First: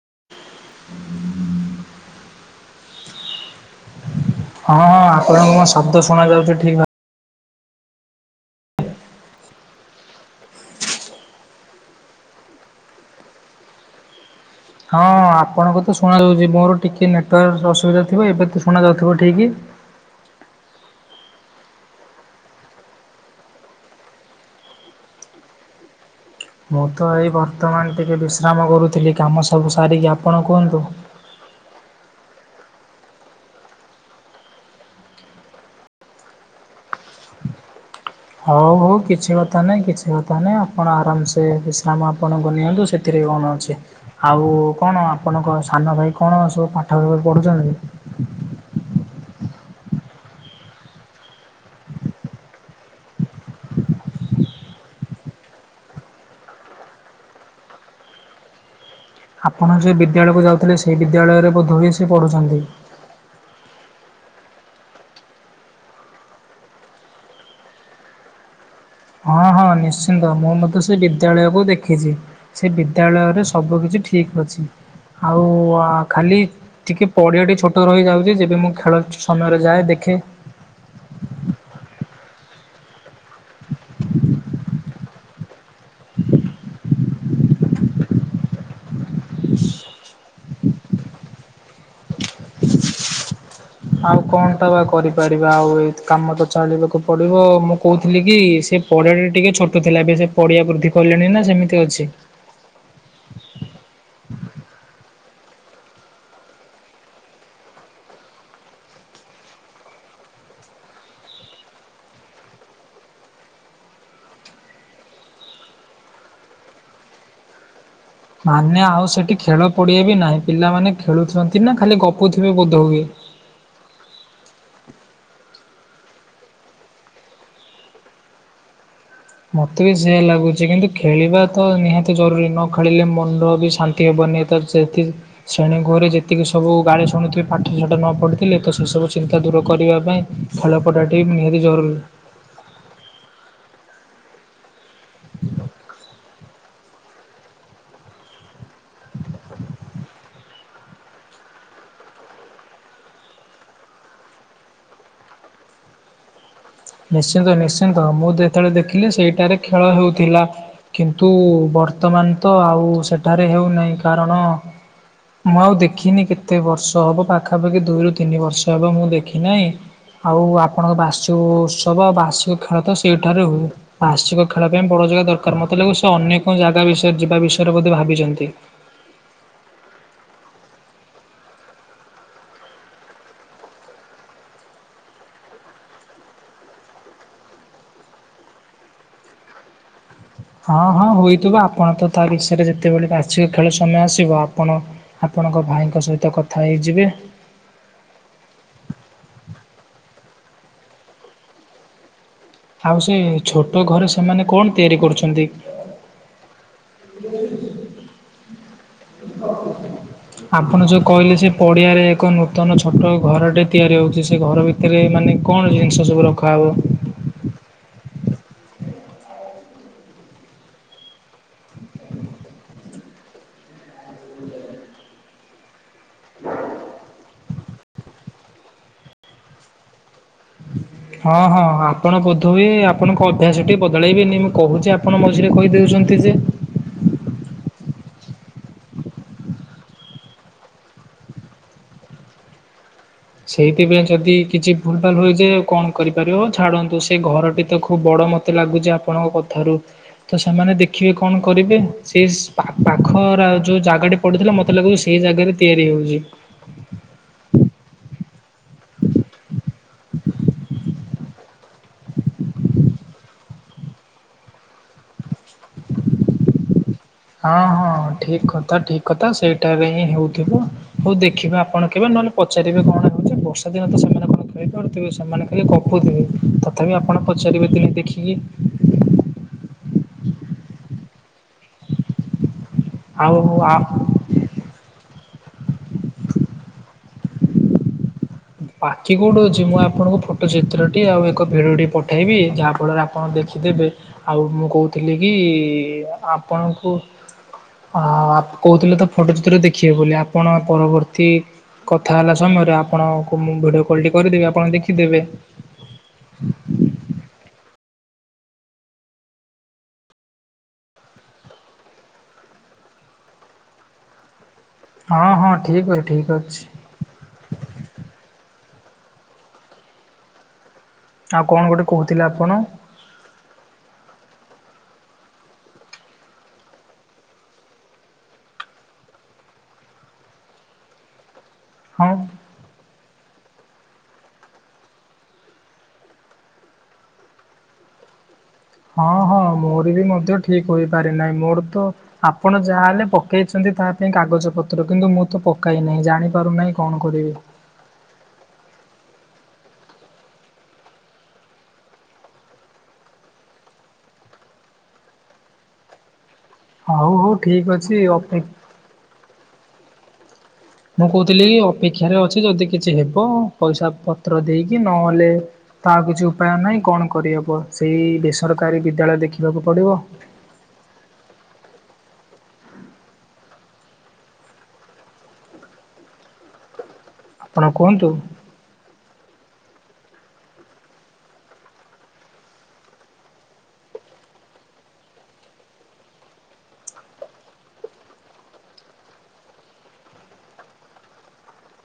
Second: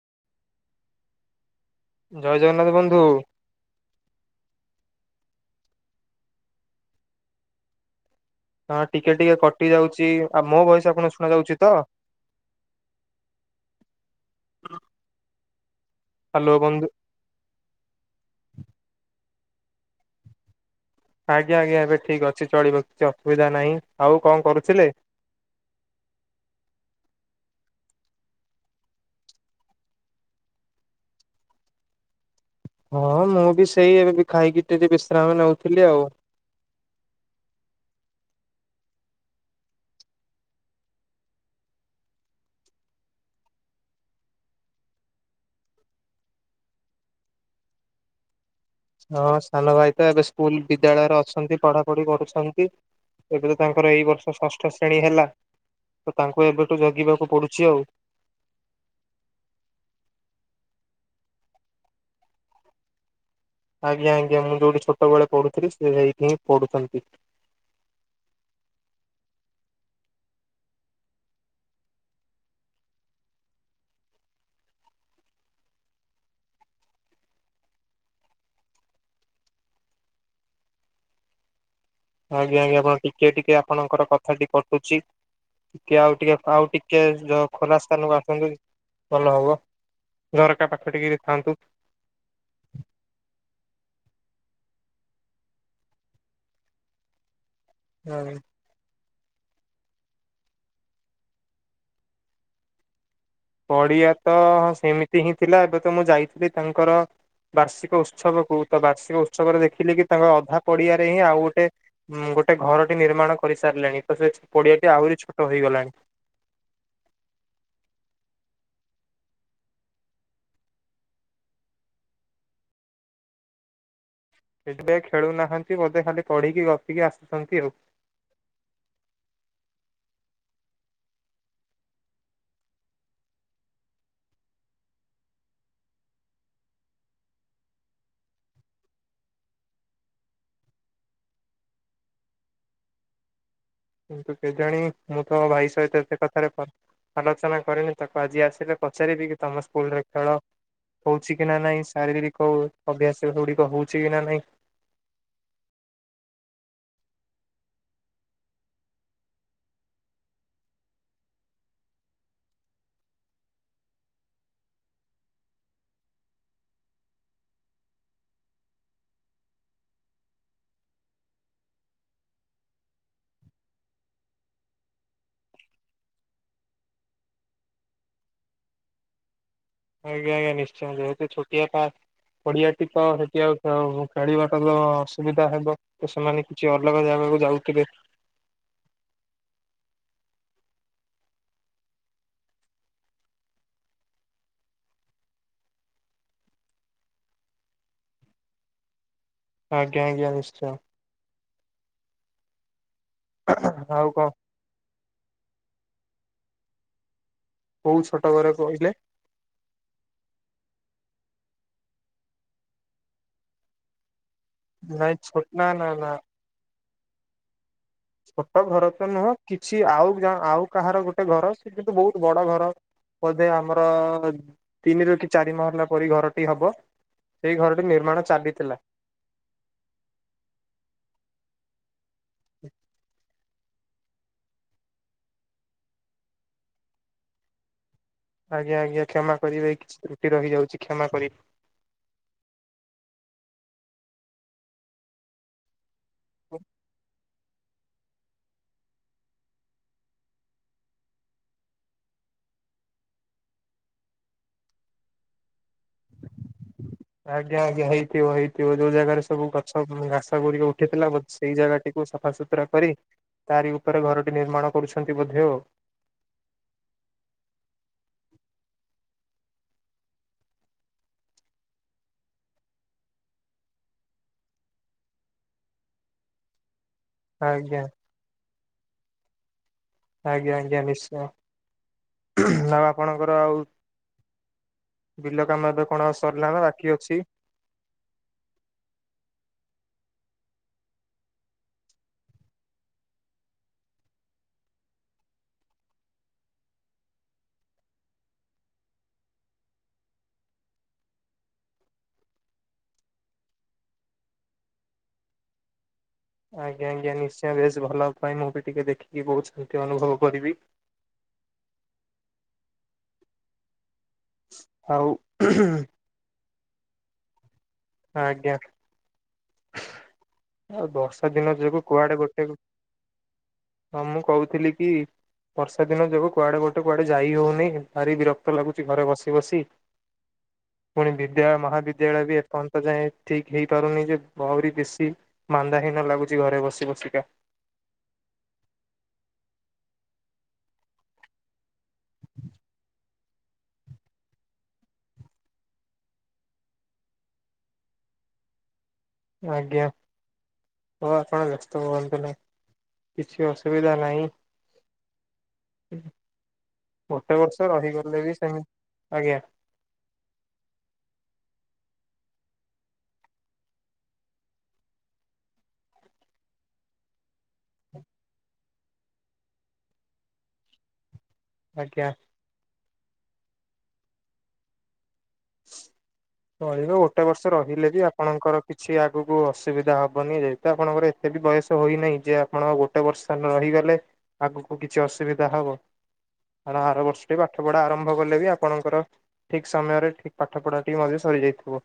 [inaudible] ଜୟ ଜଗନ୍ନାଥ ବନ୍ଧୁ। ହଁ ହଁ ଆପଣଙ୍କୁ ମ ଶବ୍ଦ ଶୁଣା ଯାଉଛି ଠିକ ଭାବ ହଁ ଟିକେ ଟିକେ କଟି ଯାଉଛି ଆଉ ମୋ ଭଏସ ଆପଣଂକୁ ଶୁଣା ଯାଉଛି ତ? [inaudible] ହଁ ଆପଣଙ୍କ ତ ଶୁଣାାଯାଉଛି ହ୍ୟାଲୋ ମୋର ବନ୍ଧୁ ଟିକିଏ ନେଟୱାର୍କ ଅସୁବିଧା ଥିବ ଏବେ ତ ଶୁଣା ଯାଉଥିବ ଠିକ୍। ଆଜ୍ଞା ଆଜ୍ଞା ଏବେ ଠିକ ଅଛି ଚଳିବ କିଛି ଅସୁବିଧା ନାହିଁ ଆଉ କଣ କରୁଥିଲେ? [inaudible] ମୁଁ ତ ଏଇ ବର୍ତ୍ତମାନ ଟିକେ ବିଶ୍ରାମ କରୁଥିଲି କାମ ସବୁ ସାରିକି ଆପଣ କୁହନ୍ତୁ। [inaudible] ହଁ ମୁଁ ବି ସେଇ ଏବେ ବି ଖାଇକି ଟିକେ ବିଶ୍ରାମ ନଉଥିଲି ଆଉ। [inaudible] ହଉ ହଉ କିଛି କଥା ନାହିଁ କିଛି କଥା ନାହିଁ ଆପଣ ଆରାମସେ ବିଶ୍ରାମ ଆପଣଙ୍କୁ ନିଅନ୍ତୁ ସେଥିରେ କଣ ଅଛି ଆଉ କଣ ଆପଣଙ୍କ ସାନ ଭାଇ କଣ ସବୁ ପାଠ ପଢୁଛନ୍ତି? ହଁ ସାନ ଭାଇ ତ ଏବେ ସ୍କୁଲ ବିଦ୍ୟାଳୟରେ ଅଛନ୍ତି ପଢାପଢି କରୁଛନ୍ତି। ଏବେ ତ ତାଙ୍କର ଏଇ ବର୍ଷ ଷଷ୍ଠ ଶ୍ରେଣୀ ହେଲା ତ ତାଙ୍କୁ ଏବେଠୁ ଜଗିବାକୁ ପଡୁଛି ଆଉ ଆପଣ ସେ ବିଦ୍ୟାଳୟକୁ ଯାଉଥିଲେ ସେଇ ବିଦ୍ୟାଳୟରେ ବୋଧ ହୋଇ ସେ ପଢୁଛନ୍ତି ଆଜ୍ଞା ଆଜ୍ଞା ମୁଁ ଯୋଉଠି ଛୋଟ ବଳେ ପଢୁଥିଲି ସେ ସେଇଠି ହିଁ ପଢୁଛନ୍ତି [inaudible] ହଁ ହଁ ନିଶ୍ଚିନ୍ତ ମୁଁ ମଧ୍ୟ ସେ ବିଦ୍ୟାଳୟକୁ ଦେଖିଛି ସେ ବିଦ୍ୟାଳୟରେ ସବୁ କିିଛି ଠିକ୍ ଅଛି ଆଉ ଖାଲି ଟିକେ ପଡ଼ିଆଟି ଛୋଟ ରହିଯାଉଛି ଯେବେ ମୁଁ ଖେଳ ସମୟରେ ଯାଏ ଦେଖେ [inaudible] ଆଜ୍ଞା ଆଜ୍ଞା ଆପ ଟିକେ ଟିକେ ଆପଣଙ୍କର କଥାଟି କଟୁଛି ଟିକେ ଆଉ ଟିକେ ଆଉ ଟିକେ ଯ ଖୋଲା ସ୍ଥାନକୁ ଆସନ୍ତୁ ଭଲ ହବ ଝରକା ପାଖ ଟିକ ଥାଆନ୍ତୁ ଆଉ କଣ ଟା ବା କରିପାରିବା ଆଉ ଏଇ କାମ ତ ଚାଲିବାକୁ ପଡିବ କହୁଥିଲି କି ସେ ପଡ଼ିଆ ଟିକେ ଛୋଟ ଥିଲା ଏବେ ସେ ପଡିଆ ବୃଦ୍ଧି କଲେଣି ନା ସେମିତି ଅଛି ପଡିଆ ତ ସେମିତି ହିଁ ଥିଲା ଏବେ ତ ମୁଁ ଯାଇଥିଲି ତାଙ୍କର ବାର୍ଷିକ ଉତ୍ସବକୁ ତ ବାର୍ଷିକ ଉତ୍ସବରେ ଦେଖିଲି କି ତାଙ୍କ ଅଧା ପଡିଆରେ ହିଁ ଆଉ ଗୋଟେ ଉଁ ଗୋଟେ ଘରଟି ନିର୍ମାଣ କରିସାରିଲେଣି ତ ସେ ପଡ଼ିଆଟି ଆହୁରି ଛୋଟ ହେଇଗଲାଣି [inaudible] ମାନେ ଆଉ ସେଠି ଖେଳ ପଡିଆ ବି ନାହିଁ ପିଲାମାନେ ଖେଳୁଛନ୍ତି ନା ଖାଲି ଗପୁଥିବେ ବୋଧ ହଏ [inaudible] ଖେଳୁନାହାନ୍ତି ବୋଧେ ଖାଲି ପଢିକି ଗପିକି ଆସୁଛନ୍ତି ଆଉ ମତେ ବି ସେୟଆ ଲାଗୁଛି କିନ୍ତୁ ଖେଳିବା ତ ନିହାତି ଜରୁରୀ ନ ଖେଳିଲେ ମନ ବି ଶାନ୍ତି ହେବ ନିହାତି ସେଠି ଶ୍ରେଣୀ ଗୃହରେ ଯେତିକି ସବୁ ଗାଳି ଶୁଣୁଥିବେ ପାଠ ଶାଠ ନ ପଢ଼ୁଥିଲେ ତ ସେସବୁ ଚିନ୍ତା ଦୂର କରିବା ପାଇଁ ଖେଳପଡ଼ିଆ ଟି ନିହାତି ଜରୁରୀ କିନ୍ତୁ କେଜାଣି ମୁଁ ତ ଭାଇ ସହିତ ଏତେ କଥାରେ ଫ ଆଲୋଚନା କରିନି ତାକୁ ଆଜି ଆସିଲେ ପଚାରିବି କି ତମ ସ୍କୁଲରେ ଖେଳ ହଉଛି କି ନା ନାଇଁ ଶାରୀରିକ ଅଭ୍ୟାସ ଗୁଡିକ ହଉଛି କି ନା ନହିଁ [inaudible] ନିଶ୍ଚିନ୍ତ ନିଶ୍ଚିନ୍ତ ମୁଁ ଯେତେବେଳେ ଦେଖିଲି ସେଇଟାରେ ଖେଳ ହେଉଥିଲା କିନ୍ତୁ ବର୍ତ୍ତମାନ ତ ଆଉ ସେଠାରେ ହେଉନାହିଁ କାରଣ ମୁଁ ଆଉ ଦେଖିନି କେତେ ବର୍ଷ ହବ ପାଖାପାଖି ଦୁଇରୁ ତିନି ବର୍ଷ ହବ ମୁଁ ଦେଖି ନାହିଁ ଆଉ ଆପଣଙ୍କ ବାସିଛୁ ଉତ୍ସବ ଆଉ ବାର୍ଷିକ ଖେଳ ତ ସେଇଠାରେ ହୁଏ ବାର୍ଷିକ ଖେଳ ପାଇଁ ବଡ ଜାଗା ଦରକାର ମତେ ଲାଗେ ସେ ଅନ୍ୟ କଣ ଜାଗା। ବିଷୟରେ ଯିବା ବିଷୟରେ ବୋଧେ ଭାବିଛନ୍ତି। ଆଜ୍ଞା ଆଜ୍ଞା ନିଶ୍ଚୟ ଯ ଛୋଟିଆ ପା। ପଡିଆଟି ତ ସେଠି ଆଉ ଖେଳିବାଟ ତ ଅସୁବିଧା ହେବ ତ ସେମାନେ କିଛି ଅଲଗା ଜାଗା। ଯାଉଥିଲେ। ହଁ ହଁ ହୋଇଥିବ ଆପଣ ତ ତା ବିଷରେ ଯେତେବେଳେ ବାର୍ଷିକ ଖେଳ ସମୟ ଆସିବ ଆପଣ ଆପ। ଆପଣଙ୍କ ଭାଇଙ୍କ ସହିତ କଥା ହେଇଯିବେ। ଆଜ୍ଞା ଆଜ୍ଞା ନିଶ୍ଚୟ। ଆଉ ସେ ଛୋଟ ଘରେ ସେମାନେ କଣ ତିଆରି କରୁଛନ୍ତି। ହ, କଟ ଘର କହିଲେ। ଆପଣ ଯେଉଁ କହିଲେ ସେ ପଡ଼ିଆରେ ଏକ ନୂତନ ଛୋଟ ଘରଟେ ତିଆରି ହେଉଛି, ସେ ଘର ଭିତରେ ନାଇଁ ମାନେ ଛୋଟ ନା କଣ ନା ଜିନିଷ ନା ସବୁ ରଖାହବ। ଛୋଟ ଘର ତ ନୁହଁ କିଛି ଆଉ ଆଉ କାହାର ଗୋଟେ ଘର ସେ କିନ୍ତୁ ବହୁତ ବଡ ଘର। ବୋଧେ ଆମର ତିନିରୁ। ଚାରି ମହ ହେଲା ପରି ଘରଟି ହବ ସେଇ ଘରଟି ନିର୍ମାଣ ଚାଲିଥିଲା। [unintelligible] ହଁ ହଁ ଆପଣ ବୋଧୀ ଆପଣ କହୁ। ଅଭ୍ୟାସ ଟିକେ ବଦଳାଇବେନି ମୁଁ କୋହୁଚି ଆପଣ ମଝିରେ କହି ଦେଉଚନ୍ତି ଯେ। ଆଜ୍ଞା ଆଜ୍ଞା କ୍ଷମା କରିବେ କିଛି ତ୍ରୁଟି ରହିଯାଉଚି କ୍ଷମା କରି ସେଇଥିପାଇଁ ଯଦି କିଛି ଭୁଲ ଭାଲ ହୁଏଯେ କଣ କରିପାରିବ ‌ଓ ଛାଡନ୍ତୁ ସେ ଘରଟି ତ ଖୁବ ବଡ ମତେ ଲାଗୁଚି ଆପଣଙ୍କ କଥାରୁ ତ ସେମାନେ ଦେଖିବେ କଣ କରିବେ ସେ ପାଖରା ଆଉ ଯୋଉ ଜାଗା ଟି ପଡୁଥିଲା ମତେ ଲାଗୁ ସେଇ ଜାଗ ରେ ତିଆରି ହୋ ଆଜ୍ଞା ଆଜ୍ଞା ହେଇ ଥିବ ହେଇଥିବ ଯୋଉ ଜାଗାରେ ସବୁ ଗଛ ଘାସ ଗୁଡ଼ିକ ଉଠିଥିଲା ବୋ ସେଇ ଜାଗାଟିକୁ ସଫାସୁତୁରା କରି। ତାରି ଉପରେ ଘରଟି ନିର୍ମାଣ କରୁଚନ୍ତି ବୋଧେ ଆଉ। ହଁ ହଁ ଠିକ୍ କଥା ଠିକ୍ କଥା ସେଇଟାରେ ହିଁ ହେଉଥିବ ହୋଉ ଦେଖିବେ ଆପଣ କେବେ ନହେଲେ ପଚାରିବେ କଣ ହୋଉଚି ବର୍ଷା ଦିନ ତ ସେମାନେ କଣ ଖାଇପାରୁଥିବେ ସେମାନେ ଖାଲି ଗପୁଥିବେ। ତଥାପି ଆପଣ ପଚାରିବେ ଆଜ୍ଞା ଦିନେ ଦେଖିକି। ଆଜ୍ଞା ଆଜ୍ଞା ନିଶ୍ଚୟ ଆଉ ଆପଣଙ୍କର ଆଉ ବିଲ କାମ ଏବେ କଣ ସରିଲା ନା ବାକି ଅଛି। ବାକି କୋଉଠି ଅଛି। ମୁଁ ଆପଣଙ୍କୁ ଫଟୋ ଚିତ୍ରଟି ଆଉ ଏକ ଭିଡିଓଟି ପଠେଇବି ଯାହା ଫଳରେ ଆପଣ ଦେଖି ଦେବେ ଆଉ ମୁଁ କହୁଥିଲି କି ଆପଣଙ୍କୁ ଆ କୋହୁଥିଲେ ତ ଫଟୋ ଚିତ୍ର ଦେଖିବେ ବୋଲି ଆପଣ ପରବର୍ତ୍ତୀ କଥା ହେଲା ସମୟରେ ଆପଣଙ୍କୁ ମୁଁ ଭିଡ଼ିଓ କଲ୍ଟି କରିଦେବି ଆପଣ ଦେଖିଦେବେ। ଆଜ୍ଞା ଆଜ୍ଞା ନିଶ୍ଚୟ ଭେ ଭଲ ପାଇଁ ମୁଁ ବି ଟିକେ ଦେଖିକି ବୋହୁତ ଶାନ୍ତି ଅନୁଭବ କରିବି। ଆଉ ହଁ ହଁ ଠିକ ଅଛି ଠିକ ଅଛି। ଆଜ୍ଞା ଆଉ ବର୍ଷା ଆଉ ଦିନ କଣ ଯୋଗୁ ଗୋଟେ କୁଆଡେ କହୁଥିଲେ ଗୋଟେ ଆପଣ ହଁ ମୁଁ କହୁଥିଲି କି ବର୍ଷା ଦିନ ଯୋଗୁ କୁଆଡେ ଗୋଟେ କୁଆଡେ ଯାଇ ହୋଉନି ଭାରି ବିରକ୍ତ ଲାଗୁଚି ଘରେ ବସି ବସି। ପୁଣି ବିଦ୍ୟା ହଁ। ମହାବିଦ୍ୟାଳୟ ବି ଏପର୍ଯ୍ୟନ୍ତ ଯାଏଁ ଠିକ ହେଇପାରୁନି ଯେ ଭ‌ଉଁରି ବେଶୀ ମାନ୍ଦାହୀନ ଲାଗୁଛି ଘରେ ବସି ବସିକା। ହଁ ହଁ ମୋର ବି ମଧ୍ୟ ଠିକ ହୋଇପାରି ନାହିଁ ମୋର ତ ଆପଣ ଯାହାହଲେ ପକେଇଚନ୍ତି ତା ପାଇଁ କାଗଜ ପତ୍ର କିନ୍ତୁ ମୁଁ ତ ପକାଇନାହିଁ ଜାଣିପାରୁନାହିଁ କଣ କରିବି। ଆଜ୍ଞା। ହୋଉ ଆପଣ ବ୍ୟସ୍ତ ହୁଅନ୍ତୁ ନାହିଁ। କିଛି ଅସୁବିଧା ନାହିଁ। ହଉ ହଉ ଗୋଟେ ଠିକ ବର୍ଷ ଅଛି ରହିଗଲେ ବି ଅପେ ସେମିତି ଆଜ୍ଞା। ମୁଁ କୋହୁଥିଲି ଅପେକ୍ଷାରେ ଅଛି ଯଦି କିଛି ହେବ ପଇସା ପତ୍ର ଦେଇକି ନହେଲେ ଆଉ କିଛି ଉପାୟ ନାହିଁ କଣ କରିହେବ ସେଇ ବେସରକାରୀ ବିଦ୍ୟାଳୟ ଦେଖିବାକୁ ପଡ଼ିବ। ଆଜ୍ଞା। ରହିବ ଗୋଟେ ବର୍ଷ ଆପଣ ରହିଲେ ବି କୁହନ୍ତୁ। ଆପଣଙ୍କର କିଛି ଆଗକୁ ଅସୁବିଧା ହବନି ଯେହେତୁ ଆପଣଙ୍କର ଏତେ ବି ବୟସ ହୋଇନାହିଁ ଯେ ଆପଣ ଗୋଟେ ବର୍ଷ ରହିଗଲେ ଆଗକୁ କିଛି ଅସୁବିଧା ହବ। ଆର ଆର ବର୍ଷଠୁ ବି ପାଠ ପଢା ଆରମ୍ଭ କଲେ ବି ଆପଣଙ୍କର ଠିକ୍ ସମୟରେ ଠିକ୍ ପାଠ ପଢା ଟିକେ ମଧ୍ୟ ସରି ଯାଇଥିବ।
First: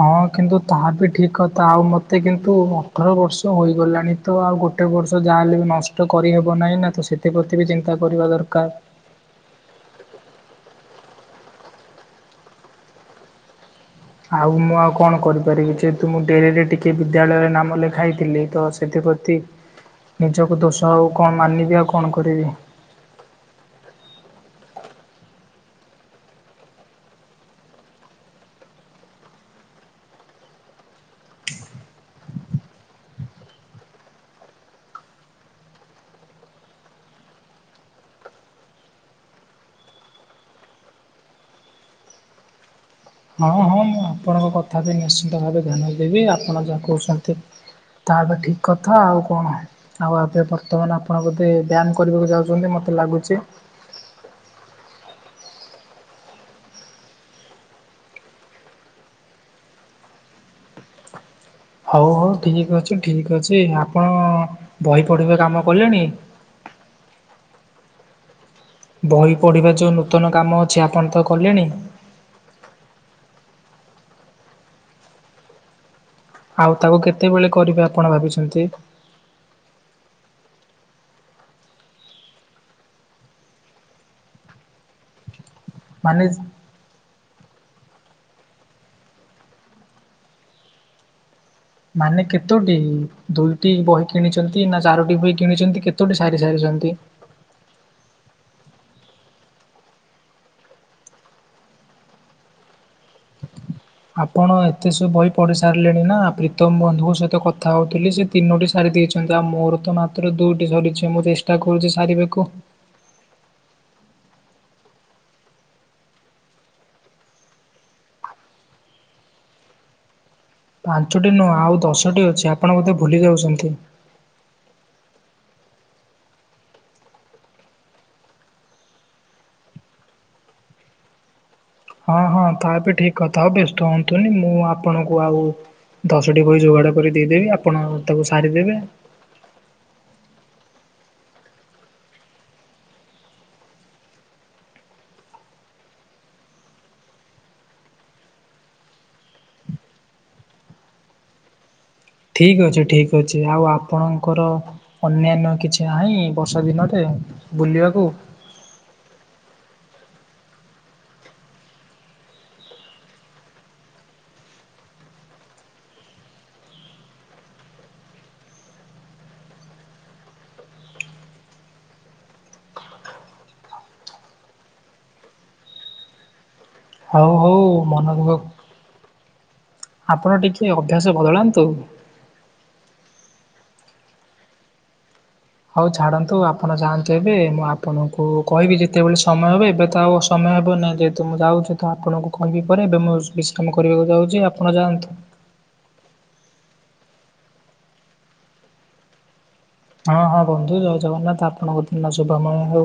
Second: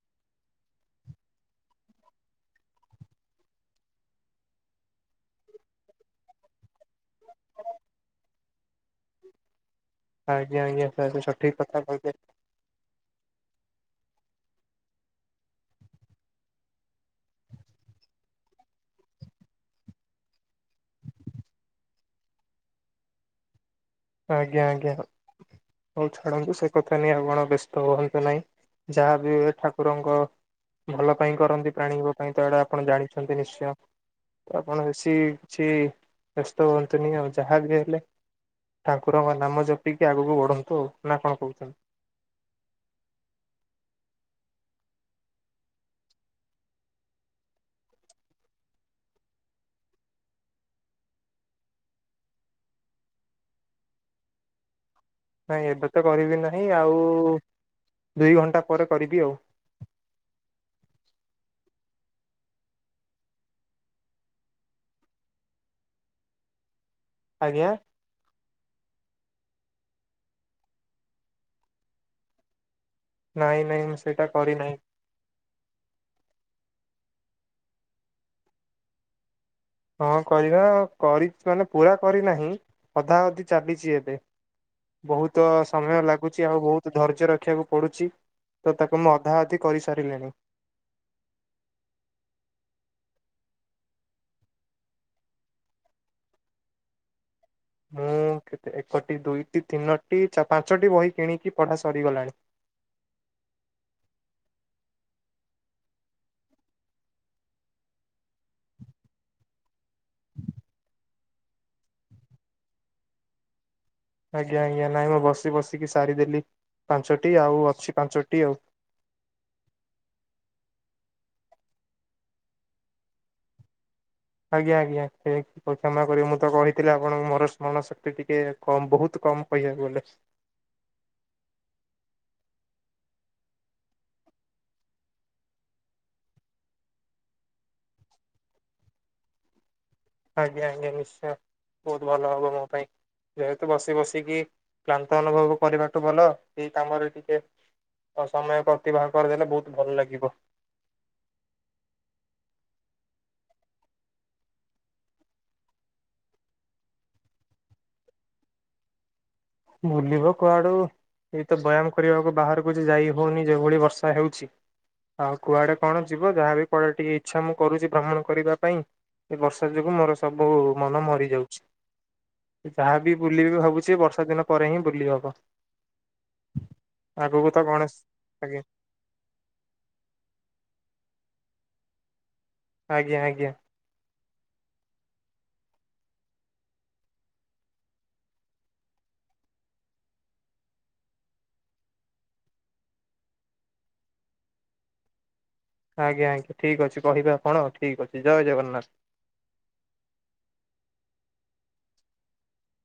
ହଁ କିନ୍ତୁ ତାହା ବି ଠିକ କଥା ଆଉ ମତେ କିନ୍ତୁ ଅଠର ବର୍ଷ ହୋଗଲାଣିତ ଆଉ ଗୋ ଗୋଟେ ବର୍ଷ ଯାହା ହେଲେ ବି ନଷ୍ଟ କରିହବ ନାହିଁ ନା ତ ସେଥି ପ୍ରତି ବି ଚିନ୍ତା କରିବା ଦରକାର। ତାହା ବି ସଠିକ୍ କଥା କହିଲେ। ଆଉ ମୁଁ ଆଉ କଣ କରିପାରିବି ଯେହେତୁ ମୁଁ ଡେରିରେ ଟିକେ ବିଦ୍ୟାଳୟରେ ନାମ ଲେଖାଇଥିଲି ତ ସେ ଛି ନିଜକୁ ଦୋଷ ହେଉ କଣ ମାନିବି ଆଉ କଣ କରିବି। ଆଜ୍ଞା ଆଜ୍ଞା। ହୋଉ ଛାଡନ୍ତୁ ସେ କଥା ନେଇ ଆପଣ ବ୍ୟସ୍ତ ହୁଅନ୍ତୁ ନାଇଁ। ଯାହା ବି ହୁଏ ଠାକୁରଙ୍କ ଭଲ ପାଇଁ କରନ୍ତି ପ୍ରାଣୀଙ୍କ ପାଇଁ ତ ଏଇଟା ଆପଣ ଜାଣିଚନ୍ତି ନିଶ୍ଚୟ। ଆପଣ ବେଶୀ କିଛି ବ୍ୟସ୍ତ ହୁଅନ୍ତୁନି ଆଉ ଯାହା ବି ହେଲେ ଠାକୁରଙ୍କ ନାମ ଜପିକି ଆଗକୁ ବଢନ୍ତୁ ଆଉ ନା କଣ କହୁଚନ୍ତି? ହଁ ହଁ ମୁଁ ଆପଣଙ୍କ କଥା ବି ନିଶ୍ଚିନ୍ତ ଭାବେ ଧ୍ୟାନ ଦେବି ଆପଣ ଯାହା କହୁଚନ୍ତି। ତା ଏବେ ଠିକ୍ କଥା ଆଉ କଣ ଆଉ ଏବେ ବର୍ତ୍ତମାନ ଆପଣ ବୋଧେ ବ୍ୟାୟାମ କରିବାକୁ ଯାଉଛନ୍ତି ମତେ ମତେ ଲାଗୁଚି। ନାଇଁ ଏବେ ତ କରିବି ନାହିଁ ଆଉ ଦୁଇ ଘଣ୍ଟା ପରେ କରିବି ଆଉ। [inaudible] ହଉ ହଉ ଠିକ୍ ଅଛି ଠିକ୍ ଅଛି ଆପଣ ବହି ପଢିବେ କାମ କଲେଣି? ଆଜ୍ଞା? ବହି ପଢିବା ଯୋଉ ନୂତନ କାମ ଅଛି ଆପଣ ତ କଲେଣି? ନାଇଁ ନାଇଁ ମୁଁ ସେଇଟା କରି ନାହିଁ। ଆଉ ତାକୁ କେତେବେଳେ କରିବେ ଆପଣ ଭାବିଚନ୍ତି? ହଁ କରିବା କରି ମାନେ ପୁରା କରିନାହିଁ ଅଧା ଅଧି ଚାଲିଚି ଏବେ। ବହୁତ ସମୟ ମାନେ ଲାଗୁଚି ଆଉ ବହୁତ ଧୈର୍ଯ୍ୟର ରଖିବାକୁ ପଡୁଛି ତ ତାକୁ ମୁଁ ଅଧା ଅଧି କରିସାରିଲିଣି। ମାନେ କେତୋଟି ଦୁଇଟି ବହି କିଣିଚନ୍ତି ନା ଚାରୋଟି ବହି କିଣିଛନ୍ତି କେତୋଟି ସାରି ସାରିଚନ୍ତି? ମୁଁ ଏକଟି ଦୁଇଟି ତିନୋଟି ପାଞ୍ଚଟି ବହି କିଣିକି ପଢା ସରିଗଲାଣି। ଆପଣ ଏତେ ସବୁ ବହି ପଢି ସାରିଲେଣି ନା ପ୍ରୀତମ୍ ବନ୍ଧୁଙ୍କ ସହିତ କଥା ହଉଥିଲି ସେ ତିନୋଟି ସାରି ଆଉ ମୋର ତ ମାତ୍ର ଦୁଇଟି ସରିଛି ମୁଁ ଚେଷ୍ଟା କରୁଚି ସାରିବାକୁ। ଆଜ୍ଞା ଆଜ୍ଞା ନାଇଁ ମୁଁ ବସି ବସିକି ସାରିଦେଲି। ପାଞ୍ଚଟି ଆଉ ଅଛି ପାଞ୍ଚଟି ଆଉ। ପାଞ୍ଚଟି ନୁହଁ ଆଉ ଦଶଟି ଅଛି ଆପଣ ବୋଧେ ଭୁଲି ଯାଉଚନ୍ତି। ଆଜ୍ଞା ଆଜ୍ଞା କ୍ଷମା କରିବେ ମୁଁ ତ କହିଥିଲି ଆପଣଙ୍କୁ ମୋର ସ୍ମରଣ ଶକ୍ତି ଟିକେ କମ୍ ବହୁତ କମ୍ ପଇସା କୁହାନ୍ତା କି? ହଁ ହଁ ତା ବି ଠିକ୍ କଥା ବେସ୍ତ ହୁଅନ୍ତିନି ମୁଁ ଆପଣଙ୍କୁ ଆଉ ଦଶଟି ବହି ଯୋଗାଡ଼ କରି ଦେଇଦେବି ଆପଣ ତାକୁ ସାରିଦେବେ। ଆଜ୍ଞା ଆଜ୍ଞା ନିଶ୍ଚୟ ବହୁତ ଭଲ ହବ ମୋ ପାଇଁ। ଯେହେତୁ ବସି ବସିକି କ୍ଲାନ୍ତ ଅନୁଭବ କରିବାଠୁ ଭଲ ଏଇ କାମରେ ଟିକେ ଆ ସମୟ ଅତିବାହ କରିଦେଲେ ବହୁତ୍ ଭଲ ଲାଗିବ। ଠିକ୍ ଅଛି ଠିକ୍ ଅଛି ଆଉ ଆପଣଙ୍କର ଅନ୍ୟାନ୍ୟ କିଛି ନାହିଁ ବର୍ଷା ଦିନରେ ବୁଲିବାକୁ ବୁଲିବ କୁଆଡୁ? ଏ ତ ବ୍ୟାୟାମ କରିବାକୁ ବାହାରକୁ ଯେ ଯାଇ ହଉନି ଯେଉଭଳି ବର୍ଷା ହେଉଛି। ଆଉ କୁଆଡେ କଣ ଯିବ ଯାହାବି କୁଆଡେ ଟିକେ ଇଚ୍ଛା ମୁଁ କରୁଚି ଭ୍ରମଣ କରିବା ପାଇଁ ଏ ବର୍ଷା ଯୋଗୁଁ ମୋର ସବୁ ମନ ମରି ଯାଉଛି। ଯାହାବି ବୁଲି ବି ଭାବୁଛି ବର୍ଷା ଦିନ ପରେ ହିଁ ବୁଲି ହବ। ହଉ ଆଗକୁ ହଉ ତ ଗଣେଶ ମନ ଦୁଃଖ ଆଜ୍ଞା ଆପଣ ଟିକେ ଅଭ୍ୟାସ ବଦଳାନ୍ତୁ। ଆଜ୍ଞା ଆଜ୍ଞା। ହଉ ଛାଡନ୍ତୁ ଆପଣ ଯାଆନ୍ତୁ ଏବେ ମୁଁ ଆପଣଙ୍କୁ କହିବି ଯେତେବେଳେ ସମୟ ହବ ଏବେ ତ ଆଉ ସମୟ ହେବ ନାଇଁ ଯେହେତୁ ମୁଁ ଯାଉଛି ତ ଆପଣଙ୍କୁ କହିବି ପରେ ଏବେ ମୁଁ ବିଶ୍ରାମ କରିବାକୁ ଯାଉଛି ଆପଣ ଯାଆନ୍ତୁ। ଆଜ୍ଞା ଆଜ୍ଞା ଠିକ ଅଛି କହିବା ଆପଣ ଠିକ ଅଛି ଜୟ ଜଗନ୍ନାଥ। ହଁ ହଁ ବନ୍ଧୁ ଜୟ ଜଗନ୍ନାଥ ଆପଣଙ୍କ ଦିନ ସୁଭମୟ ହଉ।